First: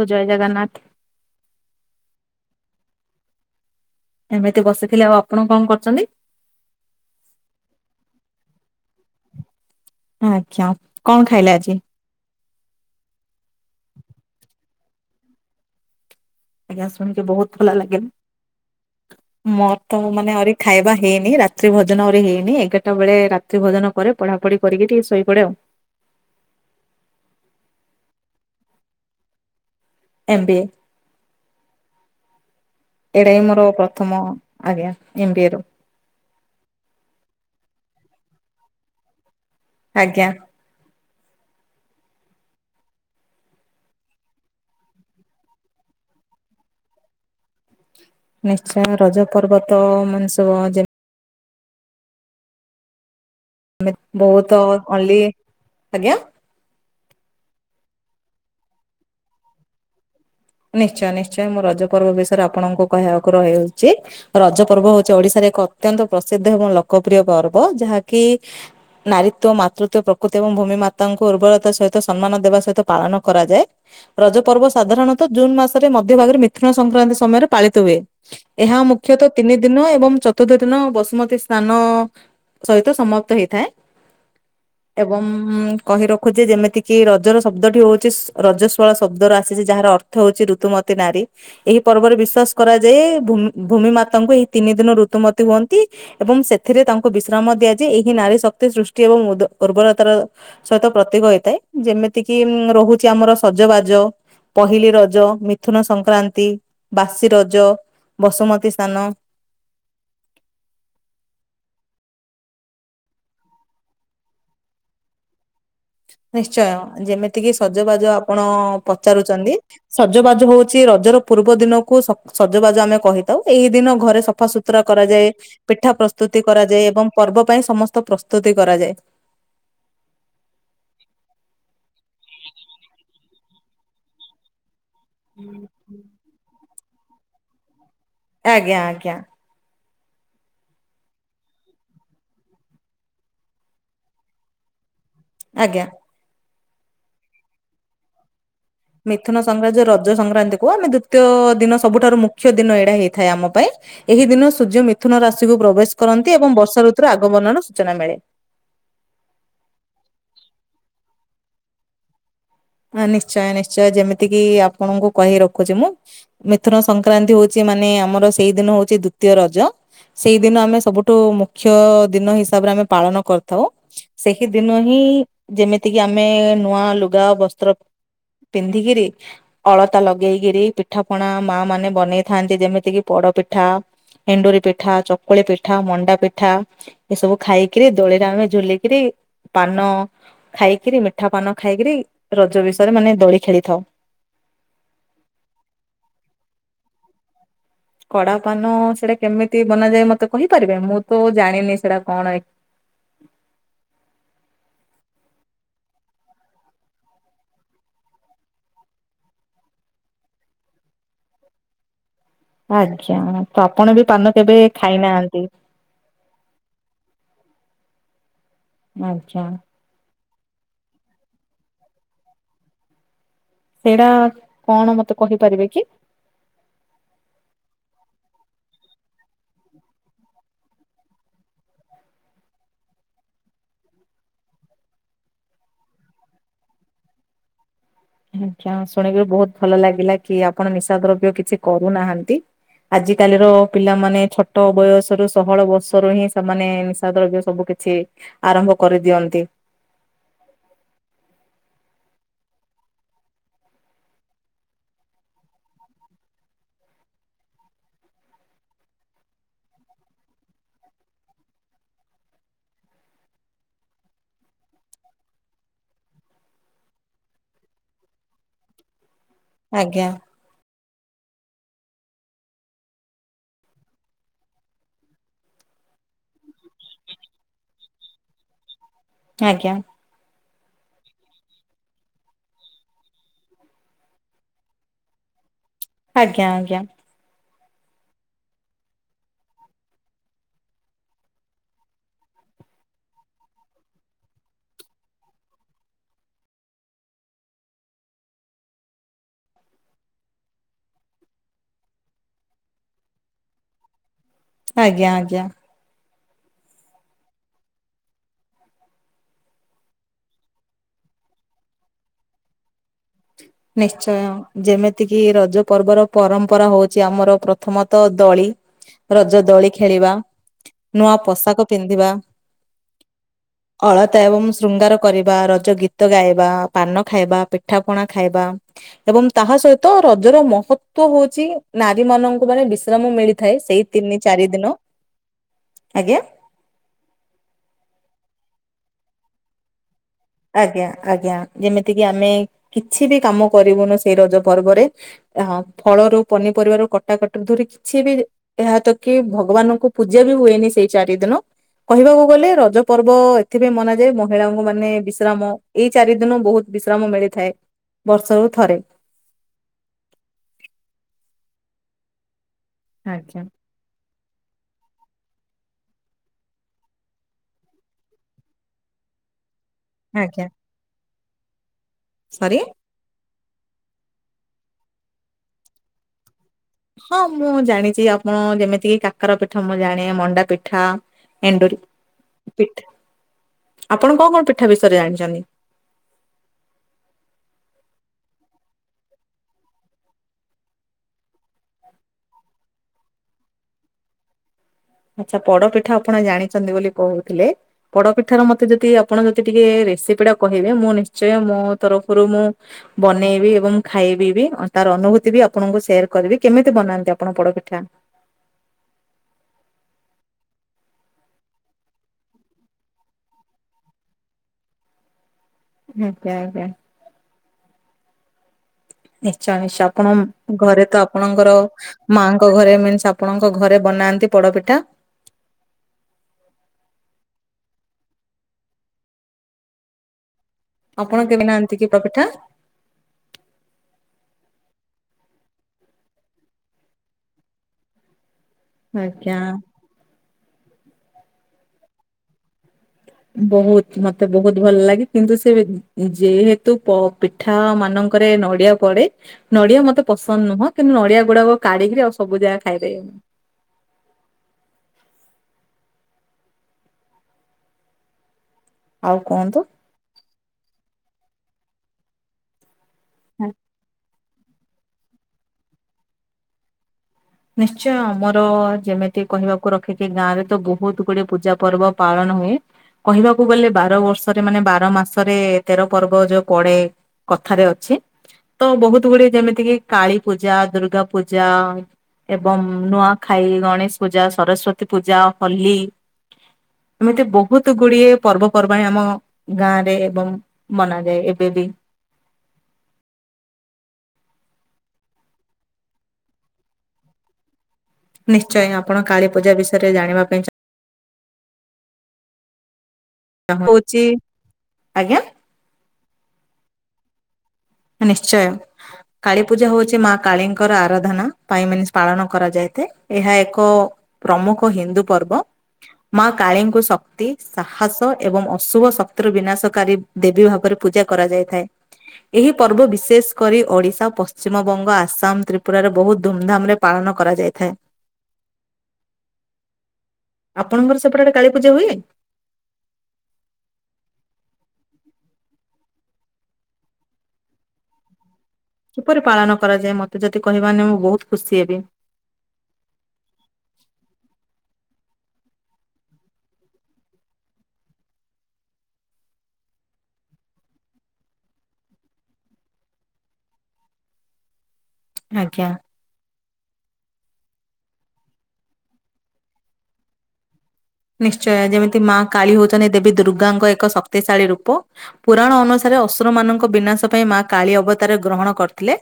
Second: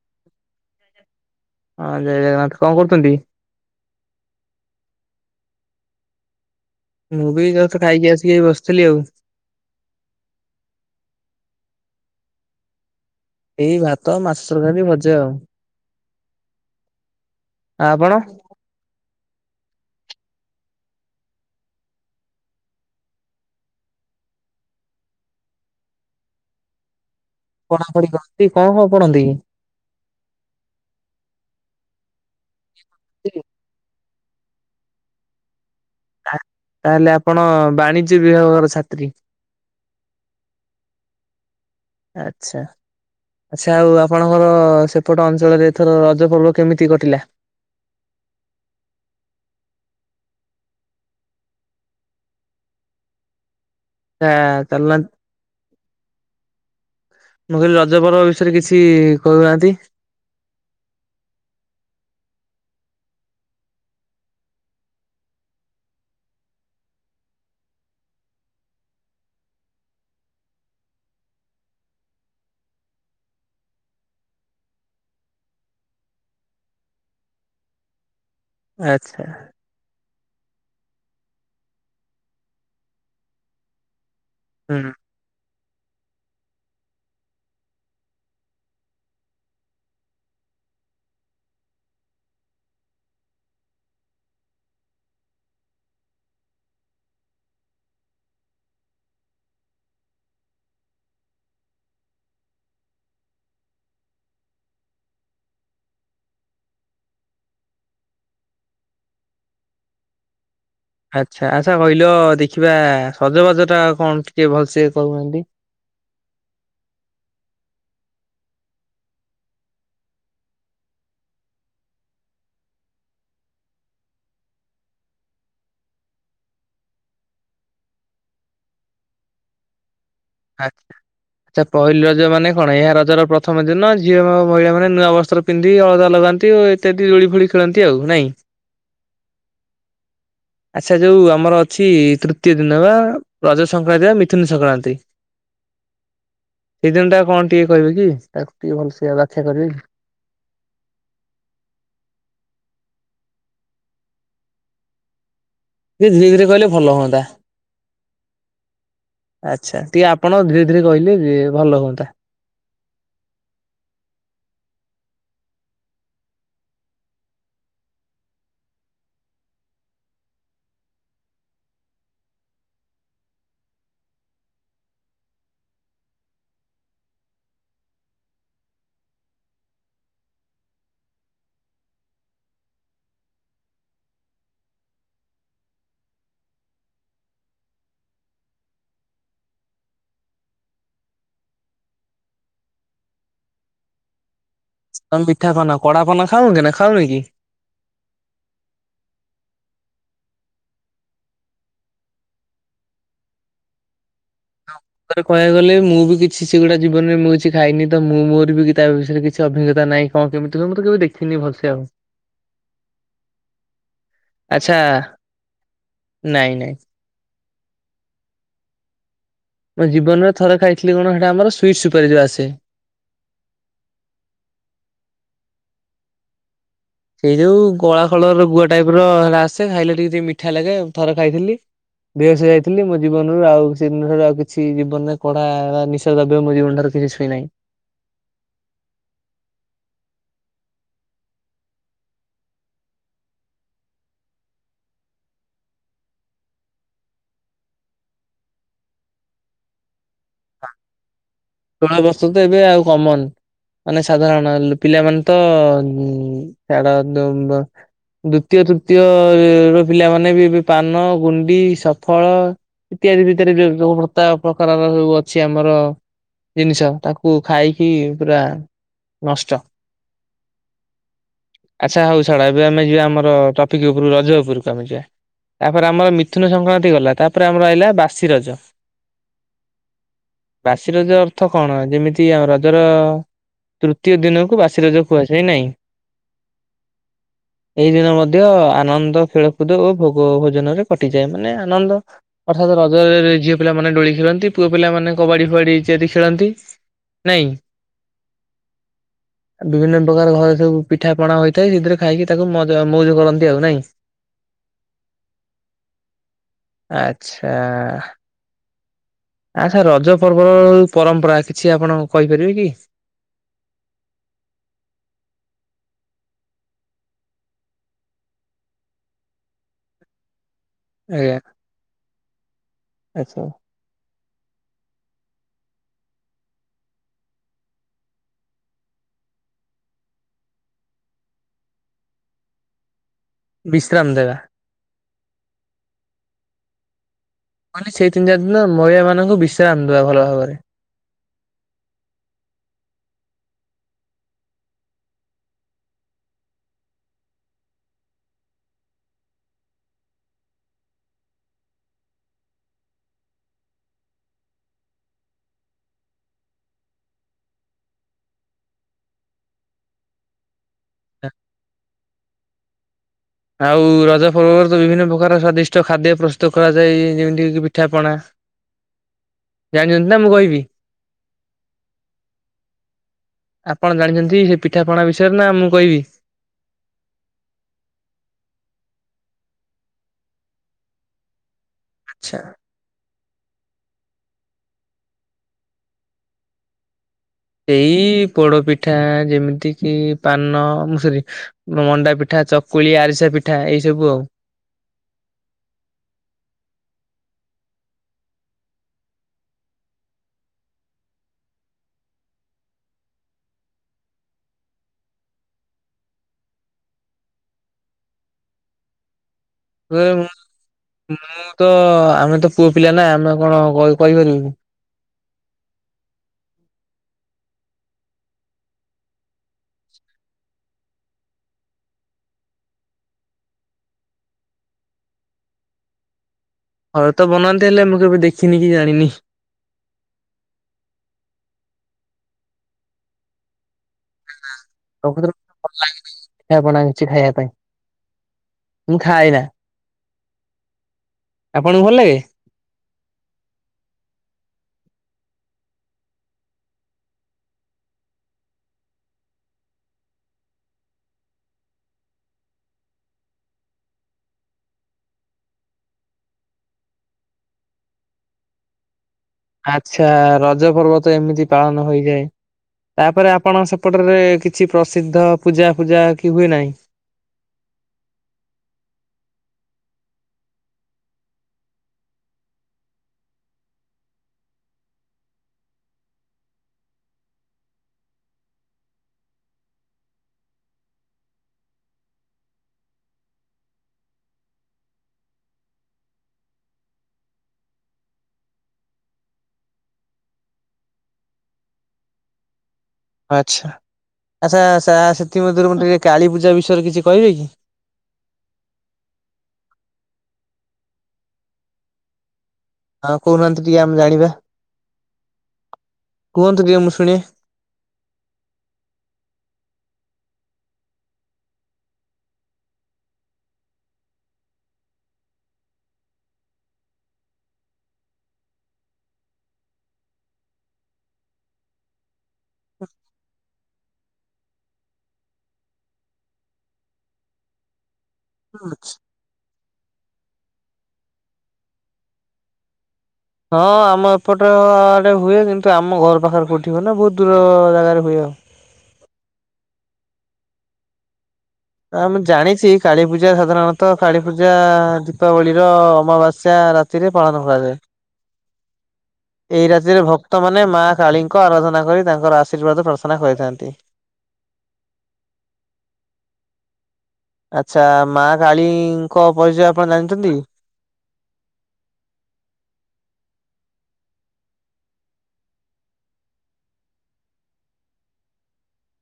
ବୁ ଜୟ ଜଗନ୍ନାଥ। ହଁ ଜୟ ଜଗନ୍ନାଥ। କଣ କରୁଛନ୍ତି? ଏବେ ତ ବସିଥିଲି। ଆଉ ଆପଣ କଣ କରୁଛନ୍ତି? ମୁଁ ବି ଖାଇକି ଆସିକି ବସିଥିଲି ଆଉ। ଆଚ୍ଛା। କଣ ଖାଇଲ ଆଜି? ଏଇ ଭାତ ମାଛ ତରକାରୀ ଭଜା ଆଉ। ଆଜ୍ଞା ଶୁଣିକି ବହୁତ ଭଲ ଆଉ ଆପଣ ଲାଗିଲା। ମୋର ତ ମାନେ ଆହୁରି ଖାଇବା ହେଇନି। ରାତ୍ରି ଭୋଜନ ଆହୁରି ହେଇନି ଏଗାରଟା ବେଳେ ରା ଭୋଜନ ପରେ ପଢା ପଢି କରିକି ଟିକେ ଶୋଇପଡ଼େ ଆଉ। ପଢ଼ାପଢ଼ି କରନ୍ତି, କଣ କଣ ପଢ଼ନ୍ତି? M B A. କି? ଏଡ଼ାଇ ମୋର ପ୍ର ପ୍ରଥମ ଆଜ୍ଞା ଏମ୍ ବି ଏ ରୁ। ତା ତାହେଲେ ଆପଣ ବାଣିଜ୍ୟ ବିଭାଗର ଛାତ୍ରୀ। ଆଜ୍ଞା। ଆଚ୍ଛା। ଆଚ୍ଛା, ଆଉ ଆପଣଙ୍କର ସେପଟ ଅଞ୍ଚଳରେ ଏଥର ରଜ ପର୍ବ କେମିତି କଟିଲା? ନିଶ୍ଚୟ ରଜ ପର୍ବ ତ ମଣିଷ ଯେମି ଆମେ ଆ ବହୁତ ଚାଲୁନାହାନ୍ତି ଓଲି, ଆଜ୍ଞା? ମୁଁ କହିଲି ରଜ ପର୍ବ ବିଷୟରେ କିଛି କହୁନାହାନ୍ତି? ନିଶ୍ଚୟ ନିଶ୍ଚୟ ମୁଁ ରଜ ପର୍ବ ବିଷୟରେ ଆପଣଙ୍କୁ କହିବାକୁ ରହିବା ଉଚିତ। ରଜ ପର୍ବ ହଉଛି ଓଡ଼ିଶାରେ ଏକ ଅତ୍ୟନ୍ତ ପ୍ରସିଦ୍ଧ ଏବଂ ଲୋକପ୍ରିୟ ପର୍ବ। ଯାହାକି ନାରୀତ୍ଵ, ମାତୃତ୍ୱ, ପ୍ରକୃତି ଏବଂ ଭୂମି ମାତାଙ୍କୁ ଉର୍ବରତା ସହିତ ସମ୍ମାନ ଦେବା ସହିତ ପାଳନ କରାଯାଏ। ରଜପର୍ବ ସାଧାରଣ ତଃ ଜୁନ୍ ମାସରେ ମଧ୍ୟ ଭାଗରେ ମିଥୁନ ସଂକ୍ରାନ୍ତି ସମୟରେ ପାଳିତ ହୁଏ। ଏହା ଆଚ୍ଛା ମୁଖ୍ୟତଃ ତିନି ଦିନ ଏବଂ ଚତୁର୍ଥ ଦିନ ବସୁମତୀ ସ୍ନାନ ସହିତ ସମାପ୍ତ ହେଇଥାଏ। ହୁଁ, ହୁଁ। ଏବଂ କହି ରଖୁଛି ଯେମିତିକିି ରଜର ଶବ୍ଦଟି ହଉଛି ସ ରଜସ୍ଵଳା ଶବ୍ଦରୁ ଆସିଛି, ଯାହାର ଅର୍ଥ ହଉଛି ଋତୁମତୀ ନାରୀ। ଏହି ପର୍ବରେ ବିଶ୍ଵାସ କରାଯାଏ, ଭୂମି ମାତାଙ୍କୁ ଏହି ତିନି ଦିନ ଋତୁମତୀ ହୁଅନ୍ତି ଏବଂ ସେଥିରେ ତାଙ୍କୁ ବିଶ୍ରାମ ଦିଆଯାଏ। ଏହି ନାରୀ ଶକ୍ତି, ସୃଷ୍ଟି ଏବଂ ଉବ ଉର୍ବରତାର ସହିତ ପ୍ରତୀକ ହେଇଥାଏ। ଯେମିତିକିି ରହୁଛି ଆମର ସଜବାଜ, ପହିଲି ର ଜ, ମିଥୁନ ସଂକ୍ରାନ୍ତି, ବାସି ରଜ, ବସୁମତୀ ସ୍ନାନ। ଆଚ୍ଛା, ଆଚ୍ଛା କହିଲ ଦେଖିବା ସଜବାଜ ଟା କଣ ଟିକେ ଭଲସେ କହୁନାହାନ୍ତି? ନିଶ୍ଚୟ। ଯେମିତିକି ସଜବାଜ ଆପଣ ପଚାରୁଛନ୍ତି। ସଜବାଜ ହଉଛି ରଜର ପୂର୍ବ ଦିନକୁ ସ ସଜବାଜ ଆମେ କହିଥାଉ। ଏହି ଦିନ ଘରେ ସଫାସୁତ ର କରାଯାଏ, ପିଠା ପ୍ରସ୍ତୁତି କରାଯାଏ ଏବଂ ପର୍ବ ପାଇଁ ସମସ୍ତ ପ୍ରସ୍ତୁତି କରାଯାଏ। ଆଚ୍ଛା, ଆଚ୍ଛା ପହିଲି ରଜ ମାନେ କଣ? ଏହା ରଜର ପ୍ରଥମ ଦିନ ଝିଅ ଏବଂ ମହିଳା ମାନେ ନୂଆ ବସ୍ତ୍ର ପିନ୍ଧି ଅଳଦା ଲଗାନ୍ତି ଓ ଏକାଠି ଦୋଳି ଫୁଳି ଖେଳନ୍ତି ଆଉ ନାଇଁ। ଆଜ୍ଞା, ଆଜ୍ଞା। ଆଚ୍ଛା ଯୋଉ ଆମର ଅଛି ତୃତୀୟ ଦିନ ବା ରଜ ସଂକ୍ରାନ୍ତି ବା ମିଥୁନ ସଂକ୍ରାନ୍ତି। ଆଜ୍ଞା। ଏଇ ଦିନ ଟା କଣ ଟିକେ କହିବେ କି? [inaudible] ମିଥୁନ କରିବେ କି? ସଂକ୍ରାଯ୍ୟ ରଜ ସଂକ୍ରାନ୍ତି କୁ ଆମେ ଦ୍ଵିତୀୟ ଦିନ ସବୁଠାରୁ ମୁଖ୍ୟ ଦିନ ଏଇଟା ହେଇଥାଏ ଆମ ପାଇଁ। ଏହି ଦିନ ସୂର୍ଯ୍ୟ ମିଥୁନ ରାଶିକୁ ପ୍ରବେଶ ଟିକେ ଧୀରେ କରନ୍ତି ଧୀରେ ଏବଂ କହିଲେ ବର୍ଷା ଭଲ ଋତୁର ହୁଅନ୍ତା ଆଗମନର ସୂଚନା ମିଳେ। ଆଚ୍ଛା, ଟିକେ ଆପଣ ଧୀରେ ଧୀରେ କହିଲେ ଭଲ ହୁଅନ୍ତା। ନିଶ୍ଚୟ, ନିଶ୍ଚୟ ଯେମିତିକି, ଆପଣଙ୍କୁ କହି ରଖୁଛି ମୁଁ। ମିଥୁନ ସଂକ୍ରାନ୍ତି ହଉଛି ମାନେ ଆମର ସେଇ ଦିନ ହଉଛି ଦ୍ଵିତୀୟ ରଜ। ସେଇଦିନ ଆମେ ସବୁଠୁ ମୁଖ୍ୟ ଦିନ ହିସାବରେ ଆମେ ପାଳନ କରିଥାଉ। ସେହିଦିନ ହିଁ ଯେମିତିକି ଆମେ ନୂଆ ଲୁଗା, ବସ୍ ସ୍ତ୍ର ପିନ୍ଧିକିରି ଅଳତା ଲଗେଇକିରି, ପିଠା ପଣା ମା ମାନେ ବନେଇଥାନ୍ତି। ଯେମିତି କିି ପୋଡପିଠା ଏଣ୍ଡୁରି ପିଠା, ଚକୁଳି ପିଠା, ମଣ୍ଡା ପିଠା। ଏସବୁ ଖାଇକିରି, ଦୋଳିରେ ଆମେ ଝୁଲିକିରି ପାନ ଖାଇକିରି ମିଠା ପାନ ଖାଇକିରି ରଜ ବିଷୟରେ ମାନେ ଦୋଳି ଖେଳିଥାଉ। ତୋମେ ମିଠା ପାନ, କଡା ପାନ ଖାଉନି ନା ଖାଉନି କି? କଡା ପାନ ସେଟା କେମିତି ବନାଯାଏ ମୋତେ କହିପାରିବେ? ମୁଁ ତ ଜାଣିନି ସେଟା କଣ ଏ ନୋ ତୋତେ କହିବାକୁ ଗଲେ ମୁଁ ବି କିଛି ସେଗୁଡା ଜୀବନରେ ମୁଁ କିଛି ଖାଇନି, ତ ମୁଁ ମୋର ବି କି ତା ବିଷୟରେ କିଛି ଅଭିଜ୍ଞତା ନାହିଁ। କଣ କେମିତି ହୁଏ, ମୁଁ ତ କେବେ ଦେଖିନି ଭଲସେ ଆଉ। ଆଜ୍ଞା, ତ ଆପଣ ବି ପାନ କେବେ ଆଚ୍ଛା ଖାଇନାହାନ୍ତି? ନାଇଁ, ନାଇଁ। ଆଚ୍ଛା। ମୋ ଜୀବନରେ ଥରେ ଖାଇଥିଲି କଣ ସେଟା ଆମର ସୁଇଟ୍ସ ସୁପାରି ଯୋଉ ଆସେ। ସେଇଟା କଣ ମୋତେ କହିପାରିବେ କି। ସେଇ ଯୋଉ କଳା କଲର ର ଗୁଆ ଟାଇପୂ ର ସେଟା ଆସେ ଖାଇଲେ ଟିକେ ଟିକେ ମିଠା ଲାଗେ ଆଉ ଥରେ ଖାଇଥିଲି। ବେହସ ହେଇ ଯାଇଥିଲି ମୋ ଜୀବନରୁ ଆଉ ସେ ଦିନ ଠାରୁ ଆଉ କିଛି ଜୀବନରେ କଡା ନିଶାଦ୍ରବ୍ୟ ମୋ ଜୀବନ ଠାରୁ କେବେ ଛୁଇଁନାଇ। ଆଜ୍ଞା ଶୁଣିକି ବହୁତ ଭଲ ଲାଗିଲା କି ଆପଣ ନିଶାଦ୍ରବ୍ୟ କିଛି କରୁନାହାନ୍ତି। ଆଜିକାଲିର ପିଲାମାନେ ଛୋଟ ବୟସରୁ ଷୋହଳ ବର୍ଷରୁ ହିଁ ସେମାନେ ନିଶା ଦ୍ରବ୍ୟ ସବୁ କିଛି ଆରମ୍ଭ କରିଦିଅନ୍ତି। ଷୁଳ ବର୍ଷ ରୁ ତ ଏବେ ଆଉ କମନ୍। ମାନେ ସାଧାରଣ ଲ-ପିଲାମାନେ ତ ଉଁ, ଛାଡ ଦଉଡ ଦ୍ଵିତୀୟ ତୃତୀୟ ର ପିଲାମାନେ ବି ଏବେ ପାନ, ଗୁଣ୍ଡି, ସଫଳ ଇତ୍ୟାଦି ଭିତରେ ଯୋଉ ଯୋଉ ଭତା ପ୍ରକାରର ସବୁ ଅଛି ଆମର। ଜିନିଷ ତାକୁ ଖାଇକି ପୁରା ନଷ୍ଟ। ଆଜ୍ଞା। ଆଚ୍ଛା ହଉ ଛାଡ ଏବେ ଆମେ ଯିବା ଆମର ଟପିକ୍ ଉପରୁ ରଜ ଉପରକୁ ଆମେ ଯିବା। ତାପରେ ଆମର ମିଥୁନ ସଂକ୍ରାନ୍ତି ଗଲା, ତାପରେ ଆମର ଆଇଲା ବାସି ରଜ। ଆଜ୍ଞା। ବାସି ରଜ ଅଥ କଣ ଯେମିତି ଆ, ରଜର ତୃତୀୟ ଦିନକୁ ବାସି ରଜ କୁହାଯାଏ ନାଇଁ? ଆଜ୍ଞା, ଆଜ୍ଞା। ଏଇ ଦିନ ମଧ୍ୟ ଆନନ୍ଦ ଖେଳକୁଦ ଓ ଭୋଗ ଭୋଜନରେ କଟିଯାଏ, ମାନେ ଆନନ୍ଦ ଅର୍ଥାତ୍ ରଜରେ ଝିଅ ପିଲାମାନେ ଡୋଳି ଖେଳନ୍ତି, ପୁଅ ପିଲାମାନେେ କବାଡି ଫବାଡି ଇତ୍ୟାଦି। ଖେଳନ୍ତି ନାଇଁ? ଆ। ବିଭିନ୍ନ ପ୍ରକାର ଘରେ ସବୁ ପିଠା ପଣା ହୋଇଥାଏ ସେଥିରେ ଖାଇକି ତାକୁ ମଜା ମଉଜ କରନ୍ତି ଆଉ, ନାଇଁ? ଆଜ୍ଞା, ଆଜ୍ଞା। ଆଚ୍ଛା। ଆଚ୍ଛା ରଜ ପର୍ବର ପରମ୍ପରା କିଛି ଆପଣ କହିପାରିବେ କି? ନିଶ୍ଚୟ। ଯେମିତିକି ରଜ ପର୍ବର ପରମ୍ପରା ହଉଛି ଆମର ପ୍ରଥମତଃ ଦୋଳି। ରଜ ଦୋଳି ଖେଳିବା, ନୂଆ ଆଜ୍ଞା ପୋଷାକ ପିନ୍ଧିବା। ଆଚ୍ଛା। ଅଳତା ଏବଂ ଶୃଙ୍ଗାର କରିବା ରଜ ଗୀତ ଗାଇବା, ପାନ ଖାଇବା, ପିଠାପଣା ଖାଇବା। ଏବଂ ତାହା ସହିତ ରଜର ମହତ୍ତ୍ବ ହଉଛି ନାରୀ ମାନଙ୍କୁ ମାନେ ବିଶ୍ରାମ ମିଳି ଥାଏ, ସେଇ ବିଶ୍ରାମ ତିନି ଦେବା ଚାରି ଦିନ, ଆଜ୍ଞା। ମାନେ ସେଇ ତିନ ଚାରି ଦିନ ହେଲା ମହିଳା ମାନଙ୍କୁ ବିଶ୍ରାମ ଦେବା ଭଲ ଭାବରେ। ଆଜ୍ଞା ଆଜ୍ଞା ଯେମିତିକି ଆମେ କିଛି ବି କାମ କରିବୁନୁ ସେଇ ରଜ ପର୍ବରେ। ହଁ ଫଳ ର ପନିପରିବା ରୁ କଟାକଟି ଧରି କିଛି ବି ଏହା ତ କି ଭଗବାନଙ୍କୁ ପୂଜା ବି ହୁଏନି ସେଇ ଚାରି ଦିନ। କହିବାକୁ ଗଲେ ରଜ ପର୍ବ ଏଥିପାଇଁ ମନାଯାଏ ମହିଳାଙ୍କୁ ମାନେ ବି ବିଶ୍ରାମ ଏଇ ଚାରି ଦିନ ବହୁତ ବିଶ୍ରାମ ମିଳିଥାଏ ବର୍ଷକୁ ଥରେ। ଆଜ୍ଞା। ଆଉ ରଜ ପର୍ବରେ ତ ବିଭିନ୍ନ ପ୍ରକାର ସ୍ଵାଦିଷ୍ଟ ଖାଦ୍ୟ ପ୍ରସ୍ତୁତ କରାଯାଏ ଯେମିତି କି ପିଠାପଣା। [unintelligible] ଜାଣିଚନ୍ତି ନା ମୁଁ ଆଜ୍ଞା କହିବି ସରି ଆପଣ ଜାଣିଛନ୍ତି ସେ ପିଠାପଣା ବିଷୟରେ ନା ମୁଁ କଇବି ହଁ ମୁଁ ଜାଣିଛି ଆପଣ ଯେମିତି କିି କାକର ପିଠା ମୁଁ ଜାଣେ ମଣ୍ଡା ପିଠା ଏଣ୍ଡୁରି ଆଛା। ପିଠ ଆପଣ କଣ କଣ ପିଠା ବିଷୟରେ ଜାଣିଚନ୍ତି? ଇଇ ପୋଡ ପିଠା ଯେମିତି କିି ପାନ ମୁ ସରି ମଣ୍ଡା ପିଠା ଚକୁଳି ଆରିସା ପିଠା ଏଇ ସବୁ ଆଉ। ଆଛା ପଡପିଠା ଆପଣ ଜାଣିଛନ୍ତି ବୋଲି କହୁଥିଲେ। ପୋଡ଼ପିଠାର ମତେ ଯଦି ଆପଣ ଯଦି ଟିକେ ରେସିପି ଟା କହିବେ ମୁଁ ନିଶ୍ଚୟ ମୋ ତରଫରୁ ମୁଁ ବନେଇବି ଏବଂ ଖାଇବି ବି ତାର ଅନୁଭୂତି ବି ଆପଣଙ୍କୁ ସେୟାର କରିବି କେମିତି ବନାନ୍ତି ଆପଣ ପୋଡପିଠା? ମୁଁ ତ ଆମେ ତ ପୁଅ ପିଲା ନା ଆମେ କଣ କହିପାରିବୁନି? ଆଜ୍ଞ ଆଜ୍ଞା। ନିଶ୍ଚୟ ନିଶ୍ଚୟ ଆପଣ ଘରେ ତ ଆପଣଙ୍କର ମାଙ୍କ ଘରେ ମିନ୍ସ ଆପଣଙ୍କ ଘରେ ବନାନ୍ତି ପୋଡପିଠା। ଘରେ ତ ବନାନ୍ତି ହେଲେ ମୁଁ କେବେ ଦେଖିନି କି ଜାଣିନି। ଆପଣ କିମି ନାହାନ୍ତି କି ପ୍ରପିଠା? ତମ ଭିତରୁ ଖାଇବା ବଢ଼ାହେଇଚି ଖାଇବା ପାଇଁ ମୁଁ ଆଜ୍ଞା। ଖାଏନା। ଆପଣଙ୍କୁ ଭଲ ଲାଗେ ବୋହୁତ ମତେ ବୋହୁତ ଭଲ ଲାଗେ କିନ୍ତୁ ସେ ଯେହେତୁ ପ ପିଠା ମାନଙ୍କରେ ନଡିଆ ପଡେ। ନଡ଼ିଆ ମତେ ପସନ୍ଦ ନୁହଁ କିନ୍ତୁ ନଡିଆ ଗୁଡାକ କାଢ଼ିକି ଆଉ ସବୁ ଜାଗା ଖାଇଦିଏ। ଆଉ କଣ? ଆଛା ରଜ ପର୍ବ ତ ଏମିତି ପାଳନ ହୋଇଯାଏ ତାପରେ ଆପଣ ସେପଟରେ କିଛି ପ୍ରସିଦ୍ଧ ପୂଜା ଫୂଜା କି ହୁଏ ନାହିଁ? ନିଶ୍ଚୟ ଆମର ଯେମିତି କହିବାକୁ ରଖିକି ଗାଁ ରେ ତ ବହୁତ ଗୁଡିଏ ପୂଜା ପର୍ବ ପାଳନ ହୁଏ। କହିବାକୁ ଗଲେ ବାର ବର୍ଷରେ ମାନେ ବାର ମାସରେ ତେର ପର୍ବ ଯୋଉ ପଡେ। କଥାରେ ଅଛି ତ ବହୁତ ଗୁଡିଏ ଯେମିତିକି କାଳୀ ପୂଜା ଦୁର୍ଗା ପୂଜା ଏବଂ ନୂଆଖାଇ ଗଣେଶ ପୂଜା ସରସ୍ଵତୀ ପୂଜା ହୋଲି। ଏମିତି ବୋହୁତ ଗୁଡିଏ ପର୍ବପର୍ବାଣି ଆମ ଗାଁରେ ଏବଂ ବନାଯାଏ ଏବେ ବି। ଆଛା ଆଛା ସା ସେଥିମଧ୍ୟରୁ ମାନେ ଟିକେ କାଳୀପୂଜା ବିଷୟରେ କିଛି କହିବେ କି? ନିଶ୍ଚୟ ଆପଣ କାଳୀ ପୂଜ ବିଷୟରେ ଜାଣିବା ପାଇଁ ଚା ହଁ କୁହନ୍ତୁ ଟିକେ ଆମେ ଚାହୁଁଛି ଜାଣିବା ଆଜ୍ଞା କୁହନ୍ତୁ ଟିକେ ମୁଁ ଶୁଣେ। ନିଶ୍ଚୟ। କାଳୀ ପୂଜା ହଉଛି ମା କାଳୀଙ୍କର ଆରାଧନା ପାଇଁ ମିନ୍ସ ପାଳନ କରାଯାଇଥାଏ ଏହା ଏକ ପ୍ରମୁଖ ହିନ୍ଦୁ ପର୍ବ। ମା କାଳୀଙ୍କୁ ଶକ୍ତି ସାହସ ଏବଂ ଅଶୁଭ ଶକ୍ତିର ବିନାଶକାରୀ ଦେବୀ ଭାବରେ ପୂଜା କରାଯାଇଥାଏ ଏହି ପର୍ବ ବିଶେଷ କରି ଓଡ଼ିଶା ପଶ୍ଚିମବଙ୍ଗ ଆସାମ ତ୍ରିପୁରାରେ ବହୁତ ଧୁମଧାମ ରେ ପାଳନ କରାଯାଇଥାଏ। ହଁଛ ଆପଣଙ୍କର ସେପଟେ ଆଡ଼େ କାଳୀପୂଜା ହୁଏ। ହଁ ଆମ ଏପଟ ଆଡେ ହୁଏ କିନ୍ତୁ ଆମ ଘର ପାଖରେ କୋଉଠିି ହୁଏ ନା ବହୁତ ଦୂର ଜାଗାରେ ହୁଏ ଆଉ। କିପରି ପାଳନ କରାଯାଏ ମତେ ଯଦି କହିବା ନେ ମୁଁ ବହୁତ ଖୁସି ହେବି। ଆ ମୁଁ ଜାଣିଛି କାଳୀପୂଜା ସାଧାରଣତଃ କାଳୀପୂଜା ଦୀପାବଳିର ଅମାବାସ୍ୟା ରା ତିରେ ପାଳନ କରାଯାଏ। ଏଇ ରାତିରେ ଭକ୍ତମାନେ ମା କାଳୀଙ୍କ ଆରାଧନା କରି ତାଙ୍କର ଆଶୀର୍ବାଦ ପ୍ରାର୍ଥନା କରିଥାନ୍ତି। ଆଜ୍ଞା। ଆଚ୍ଛା ମା କାଳୀ ଙ୍କ ପରିଚୟ ଆପଣ ଜାଣିଚନ୍ତି? ନିଶ୍ଚୟ ଯେମିତି ମା କାଳୀ ହୋଉଚନ୍ତି ଦେବୀ ଦୁର୍ଗାଙ୍କ ଏକ ଶକ୍ତିଶାଳୀ ରୂପ। ପୁରାଣ ଅନୁସାରେ ଅଶୁର ମାନଙ୍କ ବିନାଶ ପାଇଁ ମା କାଳୀ ଅବତାର ଗ୍ରହଣ କରିଥିଲେ।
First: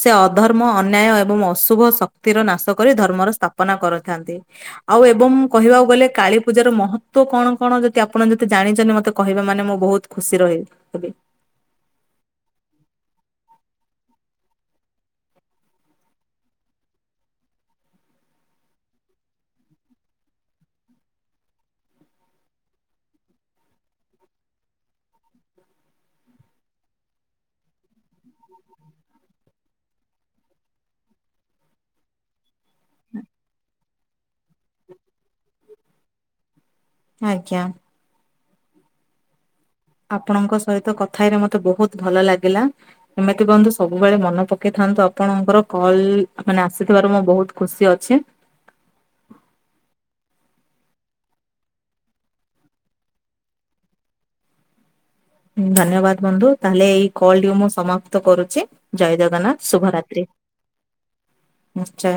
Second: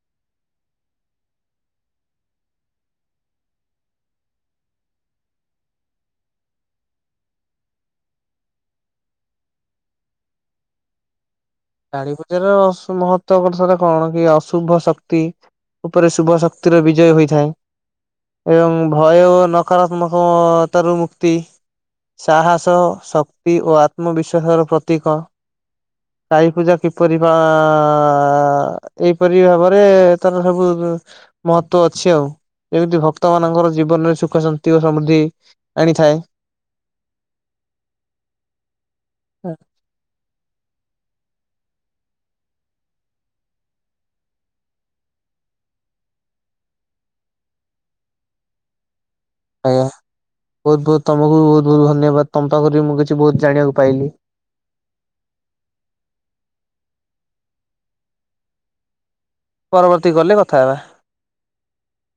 ସେ ଅଧର୍ମ ଅନ୍ୟାୟ ଏବଂ ଅଶୁଭ ଶକ୍ତିର ନାଶ କରି ଧର୍ମର ସ୍ଥାପନା କରିଥାନ୍ତି। ଆଉ ଏବଂ କହିବାକୁ ଗଲେ କାଳି ପୂଜାର ମହତ୍ଵ କଣ କଣ ଯଦି ଆପଣ ଯଦି ଜାଣିଛନ୍ତି ମୋତେ କହିବେ ମାନେ ମୁଁ ବହୁତ ଖୁସି ରହି ହେବିି। କାଣୀ ପୂଜାର ସ ମହତ୍ଵ ବର୍ଷର କଣ କି ଅଶୁଭ ଶକ୍ତି ଉପରେ ଶୁଭ ଶକ୍ତିର ବିଜୟ ହୋଇଥାଏ। ଏବଂ ଭୟ ନକାତ୍ମକତାରୁ ମୁକ୍ତି। ସାହସ ଶକ୍ତି ଓ ଆତ୍ମବିଶ୍ଵାସର ପ୍ରତୀକ। କାଈ ପୂଜା କିପରି ବା ଏଇପରି ଭାବରେ ତାର ସବୁ ମହତ୍ଵ ଅଛି ଆଉ ଯେମିତି ଭକ୍ତମାନଙ୍କର ଜୀବନରେ ସୁଖ ଶାନ୍ତି ଓ ସମୃଦ୍ଧି ଆଣିଥାଏ। ଆଜ୍ଞା। ଆପଣଙ୍କ ସହିତ କଥାଇରେ ମତେ ବହୁତ ଭଲ ଲାଗିଲା। ଏମିତି କରନ୍ତୁ ସବୁବେଳେ ମନେ ପକେଇଥାନ୍ତୁ ଆପଣଙ୍କର କଲ ମାନେ ଆସିଥିବାରୁ ମୁଁ ବହୁତ ଖୁସି ଅଛି। ଆଜ୍ଞା ବହୁତ ବହୁତ ତମକୁ ବି ବହୁତ ବହୁତ ଧନ୍ୟବାଦ ତମ ପାଖରୁ ବି ମୁଁ କିଛି ବହୁତ ଜାଣିବାକୁ ପାଇଲି। ହୁଁ ଧନ୍ୟବାଦ ବନ୍ଧୁ ତାହେଲେ ଏଇ କଲ ଟି ମୁଁ ସମାପ୍ତ କରୁଛି ଜୟ ଜଗନ୍ନାଥ। ଶୁଭ ପରବର୍ତ୍ତୀ ରାତ୍ରୀ କଲେ କଥା ହେବା। ନିଶ୍ଚୟ।